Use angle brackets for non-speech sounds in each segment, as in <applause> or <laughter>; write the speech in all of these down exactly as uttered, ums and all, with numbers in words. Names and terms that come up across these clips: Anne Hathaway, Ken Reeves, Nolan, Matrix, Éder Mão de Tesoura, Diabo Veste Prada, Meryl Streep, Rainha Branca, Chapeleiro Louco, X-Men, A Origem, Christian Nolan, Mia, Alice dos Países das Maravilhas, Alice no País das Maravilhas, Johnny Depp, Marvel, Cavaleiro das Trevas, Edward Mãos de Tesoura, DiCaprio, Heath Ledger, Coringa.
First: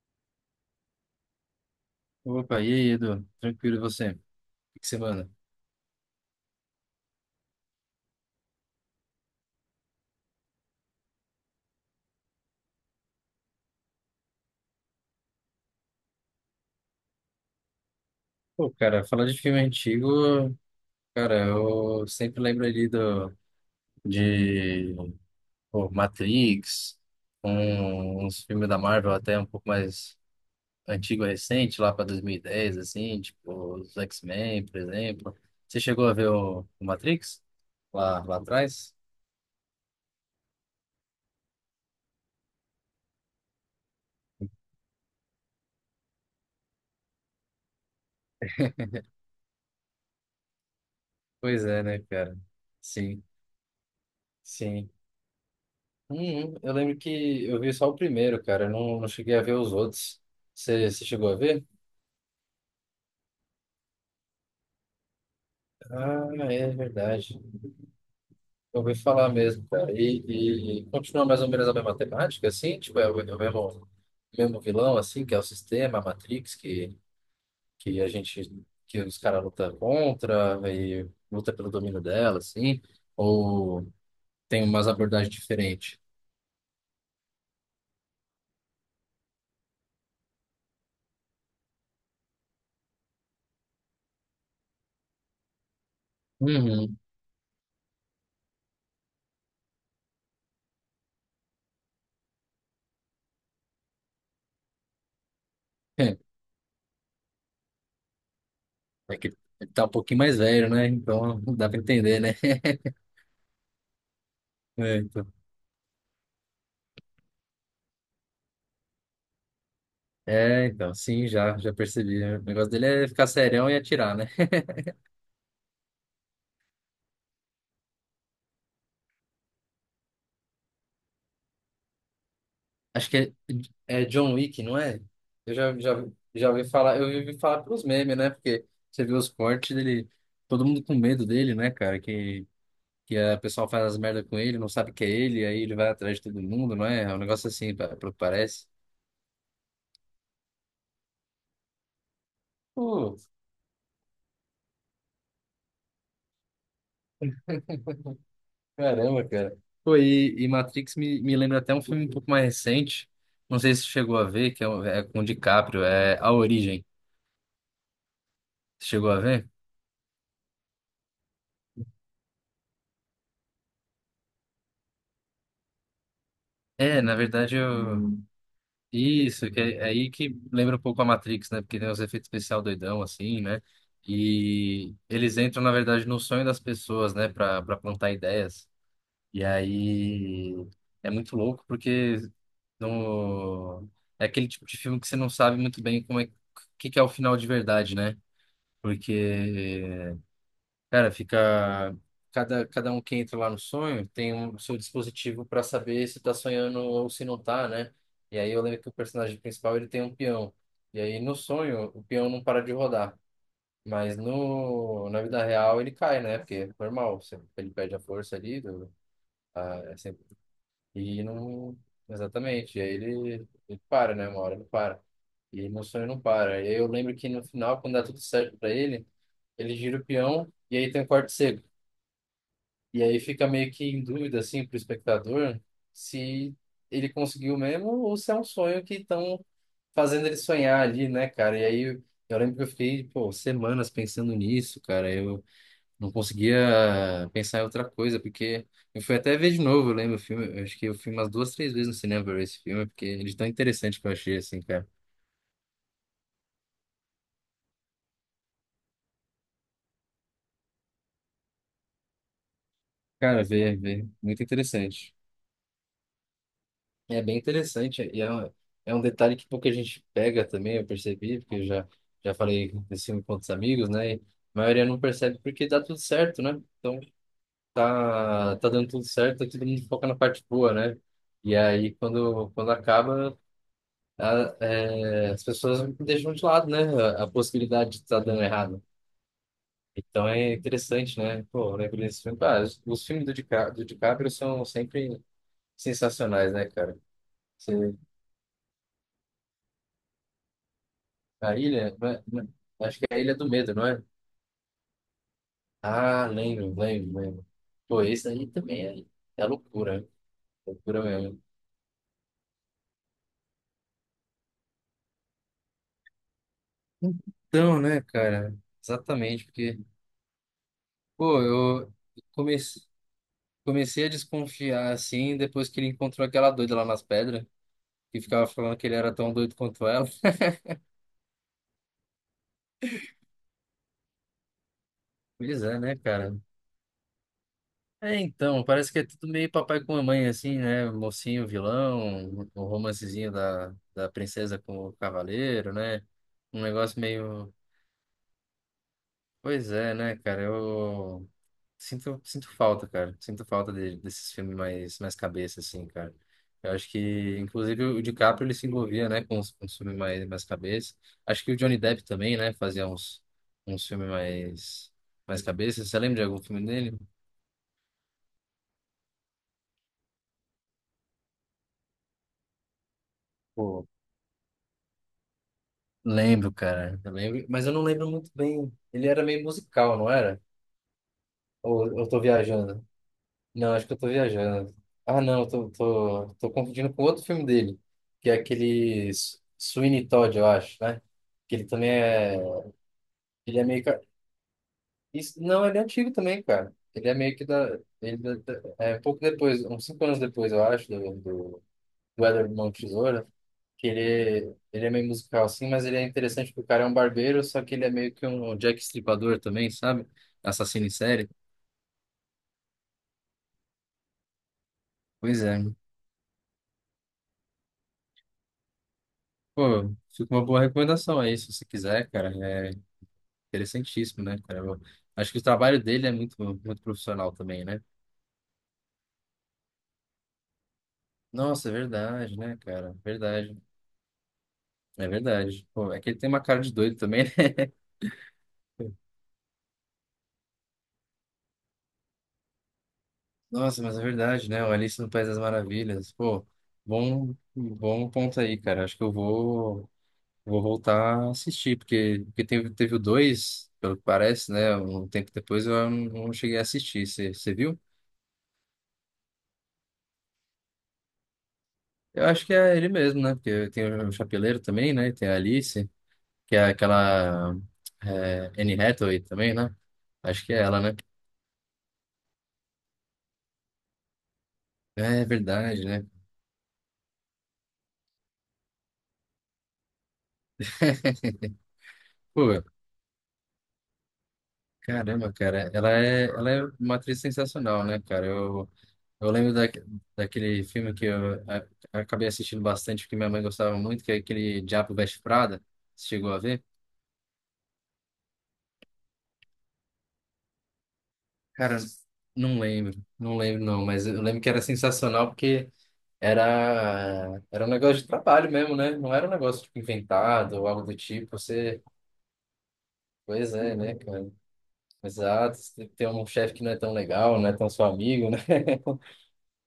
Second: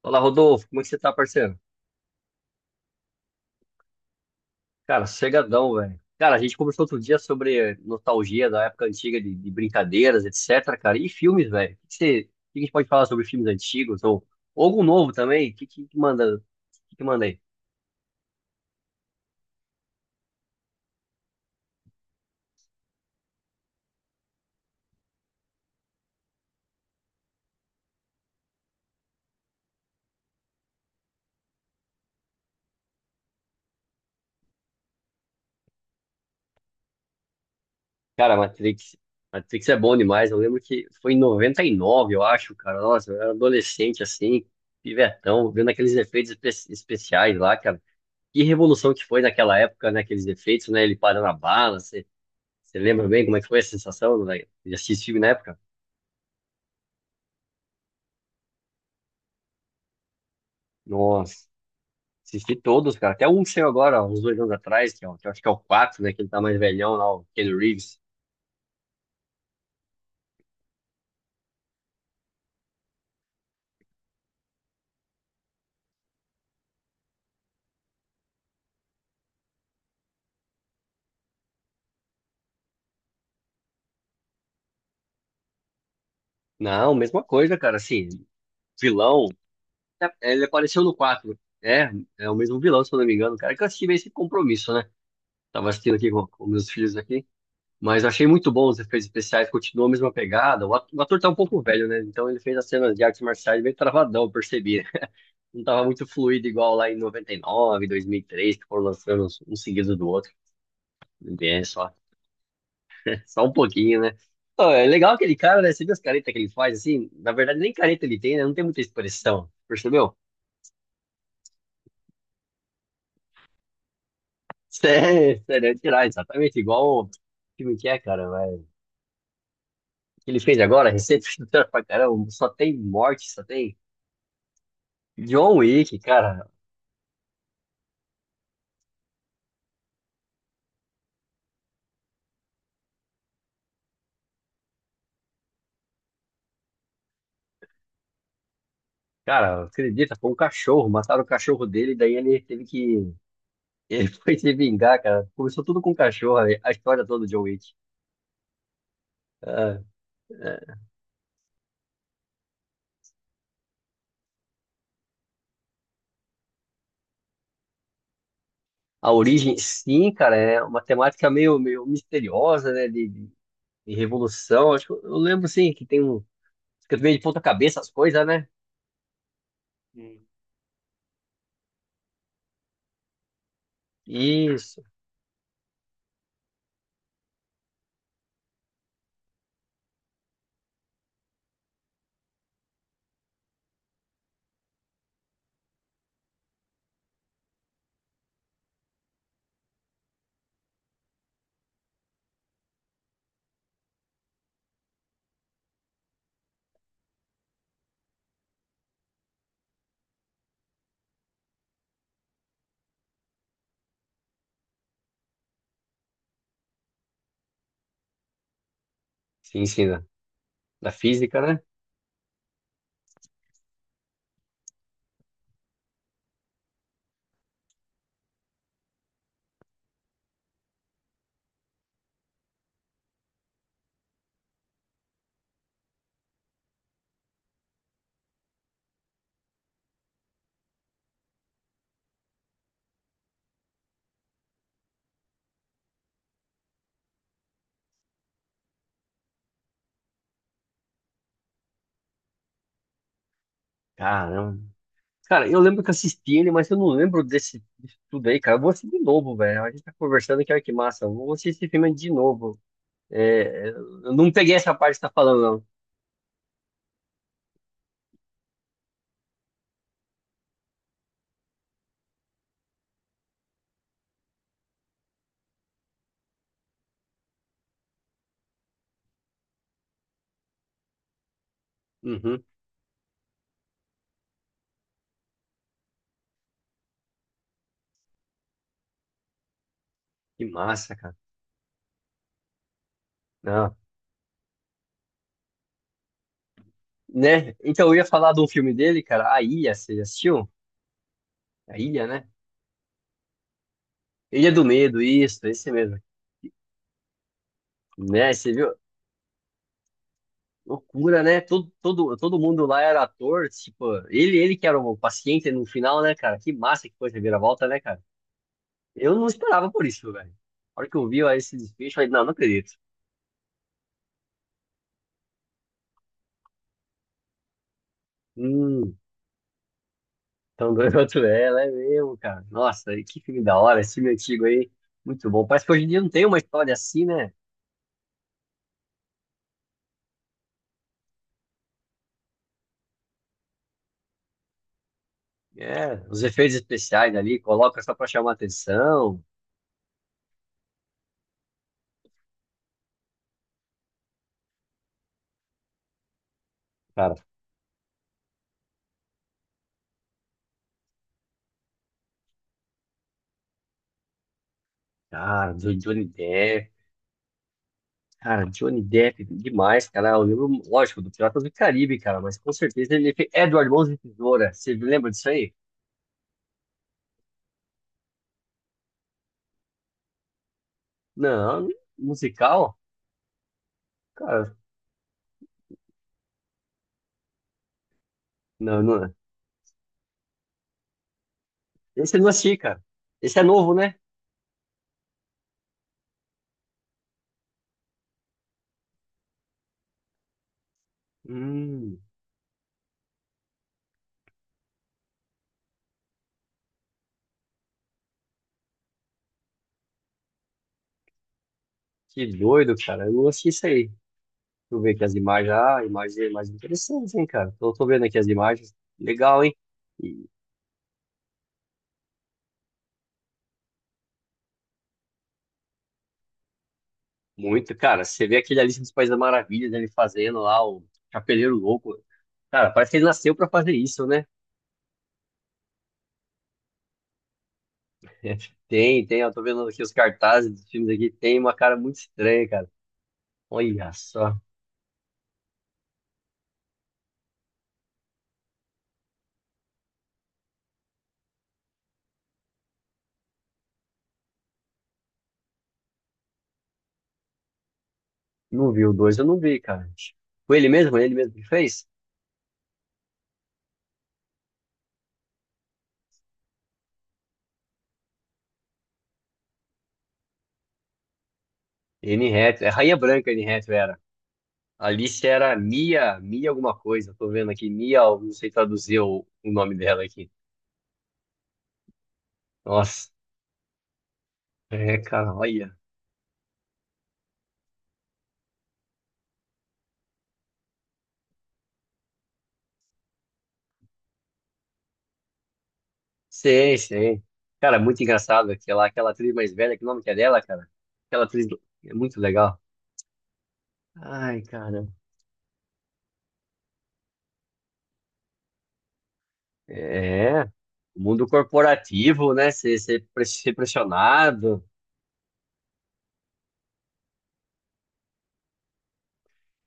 Olá, Rodolfo, como é que você tá, parceiro? Opa, e aí, Edu? Tranquilo, e você? O que que você Cara, manda? sossegadão, velho. Cara, a gente conversou outro dia sobre nostalgia da época antiga de, de brincadeiras, etc, cara. E filmes, velho. O que que você, o que que a gente pode falar sobre filmes antigos ou, ou algum novo também? O que, que, que manda, o que, que manda aí? Pô, cara, falando de filme antigo, cara, eu sempre lembro ali do, de pô, Matrix, um, uns filmes da Marvel até um pouco mais antigo, recente, lá para dois mil e dez, assim, tipo os X-Men, por exemplo. Você chegou a ver o, o Matrix? Lá, Cara, lá atrás? Matrix. Matrix é bom demais. Eu lembro que foi em noventa e nove, eu acho, cara. Nossa, eu era adolescente assim, pivetão, vendo aqueles efeitos espe- especiais lá, cara. Que revolução que foi naquela época, né? Aqueles efeitos, né? Ele parando a Pois bala. é, né, Você cara? lembra Sim, bem como é que foi a sensação, velho, de sim. assistir esse filme na época? Uhum. Eu lembro que eu vi só o primeiro, cara. Eu não, não cheguei a ver os outros. Você você chegou a Nossa, ver? assisti todos, cara. Até um que saiu agora, ó, uns dois anos atrás, que, é o- que eu acho que é o quatro, né? Que ele Ah, tá mais é velhão lá, o verdade. Ken Reeves. Eu ouvi falar mesmo, cara. E, e e continua mais ou menos a mesma temática, assim? Tipo, é o, é o mesmo, mesmo vilão, assim, que é o sistema, a Matrix, que, que a gente, que os caras lutam contra e luta pelo domínio dela, assim? Ou tem umas abordagens diferentes? Não, mesma coisa, cara. Assim, vilão. é, Ele apareceu no quatro. É, é o mesmo vilão, se eu não me engano, cara. Que eu assisti meio sem compromisso, né? Tava assistindo aqui com, com meus filhos Uhum. aqui. Mas eu achei muito bom os efeitos especiais, continuou a mesma pegada. O ato- o ator tá um pouco velho, né? Então ele fez as cenas de artes marciais bem travadão, eu percebi, né? Não tava muito <laughs> fluido igual lá em noventa e nove, dois mil e três, que foram É é lançando que um ele tá um seguido do pouquinho outro. mais velho, né? Então É dá pra só, entender, né? <laughs> <laughs> só um pouquinho, né? Pô, é É, legal então. aquele cara, né? Você viu as caretas que ele faz assim? Na verdade, nem careta ele tem, né? Não tem muita expressão, percebeu? É, então, sim, já, já percebi. O negócio dele é ficar serião e atirar, né? <laughs> Sério, sério, é tirar exatamente igual o filme que é, cara, vai. O que ele fez agora, recente, <laughs> pra caramba, só tem Acho que morte, só tem é, é John Wick, não é? Eu John já, Wick, já, cara. já ouvi falar, eu ouvi falar pelos memes, né? Porque você viu os cortes dele, todo mundo com medo dele, né, cara? Que, que a pessoa faz as merdas com ele, não sabe que é ele, aí ele vai atrás de todo mundo, não é? É um negócio assim, pa- pelo que parece. Cara, acredita, foi um cachorro, mataram o cachorro dele, daí ele teve que. Pô, Ele foi se vingar, cara. Começou tudo com o cachorro, a a história toda do John Wick. caramba, cara. Ah, Pô, e, e é. Matrix me, me lembra até um filme um pouco mais recente, não sei se você chegou a ver, que é, um- é com o DiCaprio, é A Origem. Você A chegou a ver? origem, sim, cara, é uma temática meio, meio misteriosa, né? De, de- de revolução. Acho que eu eu lembro, sim, que tem um. Fica É, na meio de ponta verdade cabeça as eu. coisas, né? Isso, que é é aí Hum. que lembra um pouco a Matrix, né? Porque tem os efeitos especial doidão, assim, né? Isso. E eles entram, na verdade, no sonho das pessoas, né? Pra, pra plantar ideias. E aí é muito louco, porque no... é aquele tipo de filme que você não sabe muito bem como é o que que é o final de verdade, né? Porque cara, fica. Cada, cada um que entra lá no sonho tem um seu dispositivo para saber se tá sonhando ou se não tá, né? E aí eu lembro que o personagem principal ele tem um peão. E aí no sonho o peão não para de rodar. Mas no, na vida real ele cai, né? Porque é normal, você- ele perde a força ali. Do, Sim, a, sim, é da, sempre- da e física, né? não. Exatamente. E aí ele, ele para, né? Uma hora ele para. E no sonho não para. E aí eu lembro que no final, quando dá tudo certo para ele, ele gira o peão e aí tem um corte seco. E aí fica meio que em dúvida, assim, pro espectador, se ele conseguiu mesmo ou se é um sonho que estão fazendo ele sonhar ali, né, cara? E aí eu, eu lembro que eu fiquei, pô, semanas pensando nisso, cara. Eu não conseguia pensar em outra coisa, porque eu fui até ver de novo, eu lembro o filme. Eu acho que eu fui umas duas, três vezes no cinema pra ver esse filme, porque ele é tão interessante que eu achei, Caramba. assim, cara. Cara, eu lembro que eu assisti ele, mas eu não lembro desse, disso tudo aí, cara. Eu vou assistir de novo, velho. A gente tá conversando aqui, olha que massa. Eu vou assistir esse filme de novo. Cara, É, vê, vê, eu não muito peguei essa parte que você tá interessante. falando, É bem interessante e é um, é um detalhe que pouca gente pega também, eu percebi, porque eu já, já falei desse filme com outros amigos, né? E a maioria não percebe porque dá tudo certo, né? Então tá, tá dando tudo certo, tá todo mundo foca na parte boa, né? E aí não. Uhum. quando, quando acaba, a- é, as pessoas deixam de lado, né? A, a possibilidade de estar dando errado. Então Que é massa, cara. interessante, né? Pô, eu lembro desse filme. Ah, os, os filmes do, Dica, Não, do DiCaprio são sempre sensacionais, né, cara? né? Então eu ia falar de um filme dele, cara, A Ilha, você já assistiu? A A ilha? Ilha, Não é- né? é- acho que é a Ilha do Medo, não é? Ilha do Medo, isso, esse mesmo. Ah, lembro, lembro, lembro. Pô, esse Né, aí você viu? também é, é loucura, né? Loucura Loucura, né? mesmo. Todo, todo, todo mundo lá era ator, tipo, ele, ele que era o paciente no final, né, cara? Que massa que foi a reviravolta, né, Então, cara? né, cara? Eu não Exatamente, esperava porque, por isso, velho. A hora que eu vi ó, pô, esse desfecho, eu eu falei, não, não acredito. comecei, comecei a desconfiar assim depois que ele encontrou aquela doida lá nas pedras, que ficava falando que ele Hum, era tão doido quanto ela. <laughs> tão doido quanto <laughs> ela, é mesmo, cara. Nossa, e que filme da hora, esse filme antigo aí. Muito bom. Pois Parece que é, hoje em né, dia não tem cara? uma história assim, né? É, então, parece que é tudo meio papai com mamãe, assim, né? Mocinho, vilão, o romancezinho da, da princesa com o cavaleiro, É, né? os efeitos Um negócio especiais ali, meio. coloca só pra chamar atenção. Pois é, né, cara? Eu sinto, sinto falta, cara. Sinto falta de- desses filmes mais, mais cabeça, assim, cara. Eu acho Cara, que, inclusive, o DiCaprio ele se envolvia, né, com os, com os filmes mais, mais cabeça. Acho que o Johnny Depp também, né, fazia uns, uns filmes mais, mais cara, do cabeça. Você Johnny lembra de algum filme Depp. dele? Cara, Johnny Depp, demais, cara. Eu lembro, lógico, do Piratas do Caribe, cara, mas com certeza ele fez Edward Pô, Mãos de Tesoura. Você lembra disso aí? lembro, cara. Eu lembro, mas eu não lembro muito bem. Ele era meio musical, não era? Não, Ou eu tô musical? viajando? Não, acho que eu tô Cara, viajando. Ah, não, eu tô, tô, tô confundindo com outro filme dele, que é não, aquele não. S- Sweeney Todd, eu acho, né? Que ele também Esse eu não assisti, é. cara. Esse é Ele é novo, meio que. né? Isso, não, ele é antigo também, cara. Ele é meio que da. Ele da- da- é um pouco depois, uns cinco anos depois, eu acho, do, do Hum, o Éder Mão de Tesoura, que ele, ele é meio musical assim, mas ele é interessante porque o cara é um barbeiro, só que ele é meio que um Jack Stripador também, sabe? Assassino em série. que doido, cara. Eu não assisti isso aí. Deixa eu ver aqui as Pois imagens. é. Ah, imagens é mais interessantes, hein, cara. Tô, tô vendo aqui as imagens. Legal, hein? Pô, fica uma boa recomendação aí, se você quiser, cara. É interessantíssimo, né, cara? Eu acho que o trabalho dele é muito, muito profissional também, Muito, né? cara. Você vê aquele Alice dos Países das Maravilhas, ele fazendo lá o Chapeleiro Nossa, é Louco. verdade, né, Cara, parece cara? que ele nasceu pra Verdade. fazer isso, né? É verdade. Pô, é que ele tem uma cara de doido também, né? <laughs> <laughs> Tem, tem. Eu tô vendo aqui os cartazes dos filmes aqui. Tem uma cara muito estranha, cara. Nossa, Olha mas é só. verdade, né? O Alice no País das Maravilhas. Pô, bom, bom ponto aí, cara. Acho que eu vou. Vou voltar a assistir, porque, porque teve, teve o dois pelo que parece, né? Um tempo depois eu não, não cheguei a assistir. Você você viu? Não vi o dois, eu não vi, cara. Foi ele mesmo? Ele mesmo que fez? Eu acho que é ele mesmo, né? Porque tem o Chapeleiro também, né? E tem a Alice, que é aquela é, Anne Hathaway também, né? Acho que é ela, né? Anne Hathaway. É Rainha Branca, Anne Hathaway era. É Alice era verdade, né? Mia, Mia alguma coisa. Eu tô vendo aqui. Mia, eu não sei traduzir o, o nome dela aqui. <laughs> Pô, Nossa. É, cara, caramba, cara. olha. Ela é, ela é uma atriz sensacional, né, cara? eu Eu lembro da, daquele filme que eu, a- acabei assistindo bastante, porque minha mãe gostava muito, que é aquele Diabo Veste Prada. Você chegou a ver? Sei, sei. Cara, é muito engraçado aquela, aquela atriz mais velha, que nome que é dela, cara? Aquela atriz Cara, é muito não legal. lembro, não lembro não, mas eu lembro Ai, que era cara. sensacional porque era, era um negócio de trabalho mesmo, né? Não era um negócio tipo, É. inventado ou algo do O mundo tipo. Você, corporativo, né? Ser, ser, pre- ser pois é, né, cara? pressionado. Exato, você tem um chefe que não é tão legal, não é tão seu amigo, né?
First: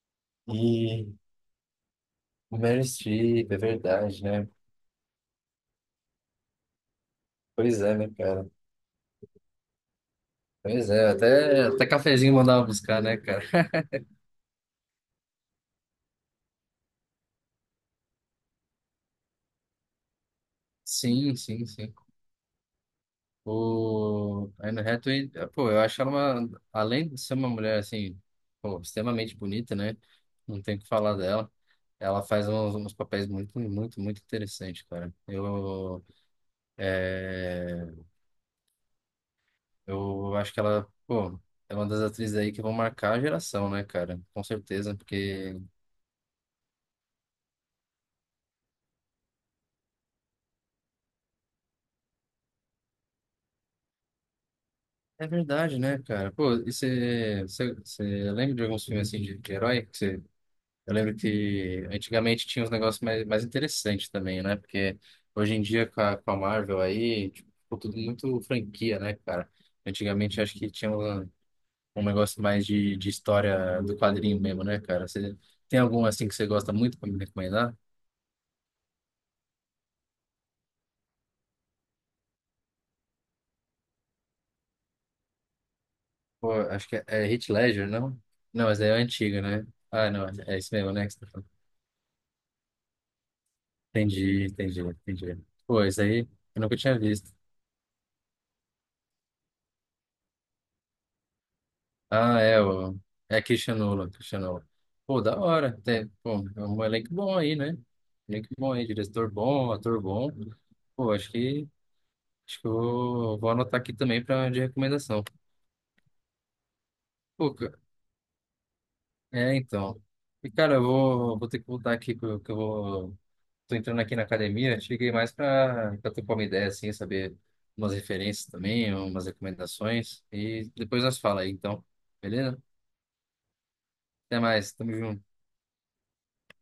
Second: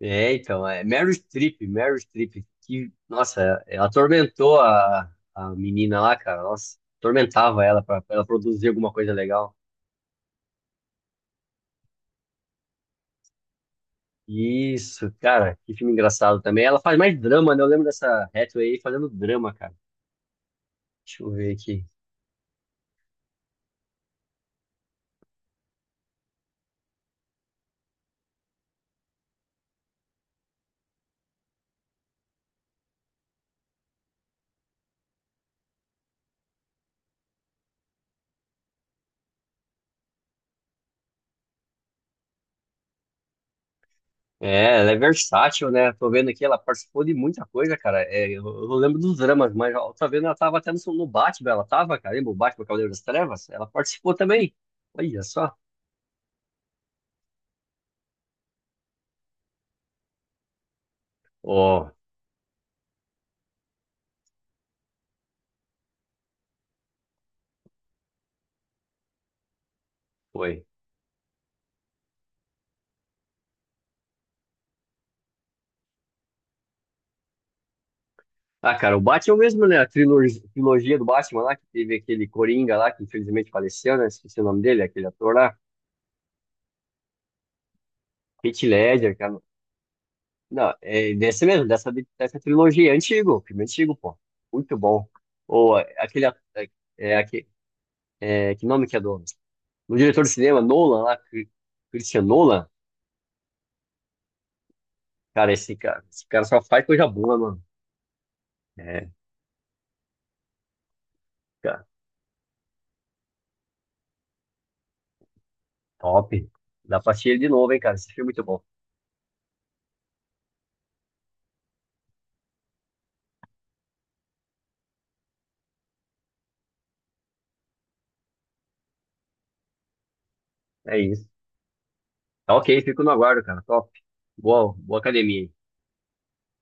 É, <laughs> então, é Meryl E Streep, Meryl Streep, Meryl que, Streep, é nossa, ela verdade, né? atormentou a, a menina lá, cara. Nossa, atormentava Pois ela é, pra, né, pra ela cara? produzir alguma coisa legal. Pois é, até, até cafezinho mandava buscar, né, cara? Isso, cara, que filme engraçado também. Ela faz mais drama, né? Eu lembro dessa Hathaway aí fazendo drama, cara. Deixa eu Sim, ver sim, aqui. sim. O a Anne Hathaway, pô, eu acho ela uma, além de ser uma mulher, assim, pô, extremamente bonita, né? Não tem o que falar dela. Ela faz uns, uns papéis muito, muito, muito interessantes, cara. Eu, é, eu acho que ela, pô, é uma das atrizes aí que vão marcar a geração, né, cara? Com É, ela certeza, é porque versátil, né? Tô vendo aqui, ela participou de muita coisa, cara. É, eu, eu lembro dos dramas, mas eu tô vendo, ela tava até no, no Batman, ela tava, cara, lembra o Batman Cavaleiro das Trevas? Ela participou também. Olha é só. verdade, né, cara? Pô, e você você- você lembra de alguns filmes, assim, de, de herói? Eu lembro que Ó, antigamente tinha uns negócios mais, mais interessantes também, né? Porque hoje em dia com a, com a Marvel aí, tipo, ficou tudo muito franquia, né, cara? Antigamente acho foi. que tinha um, um negócio mais de, de história do quadrinho mesmo, né, cara? Você tem algum assim que você gosta muito pra me recomendar? Ah, cara, o Batman mesmo, né? A trilor- trilogia do Batman lá, que teve aquele Coringa lá, que infelizmente faleceu, né? Esqueci o nome dele, aquele ator lá. Pô, acho que é, é Heath Ledger, não? Heath Não, mas é Ledger, cara. antigo né? Ah, não, é Não, esse mesmo, né? Que é você tá desse falando. mesmo, dessa, dessa trilogia, é antigo, filme antigo, pô. Entendi, Muito entendi, bom. entendi. Ou Pô, é, isso aquele, aí a- eu é, nunca tinha é, visto. aque- é, que nome que é do No diretor de cinema, Nolan, lá, Cri- Christian Ah, é, Nolan. o, é Christian Nolan, Christian Nolan. Pô, da Cara, esse hora. cara, Tem, esse pô, cara é só um faz coisa elenco bom boa, aí, mano. né? Elenco bom aí, É, diretor bom, ator bom. Pô, acho que, cara, acho que eu vou, vou anotar aqui também pra, de recomendação. top. Dá pra assistir ele de Pô, novo, ca- hein, cara. Esse filme é muito bom. é, então. E, cara, eu vou, vou ter que voltar aqui, que eu, que eu vou. Tô entrando aqui na academia, cheguei mais pra, pra trocar uma ideia, assim, saber umas referências também, umas recomendações. E É depois nós isso. fala aí, então. Tá Beleza? ok, fico no aguardo, cara. Top. Até mais, Boa, tamo boa junto. academia aí.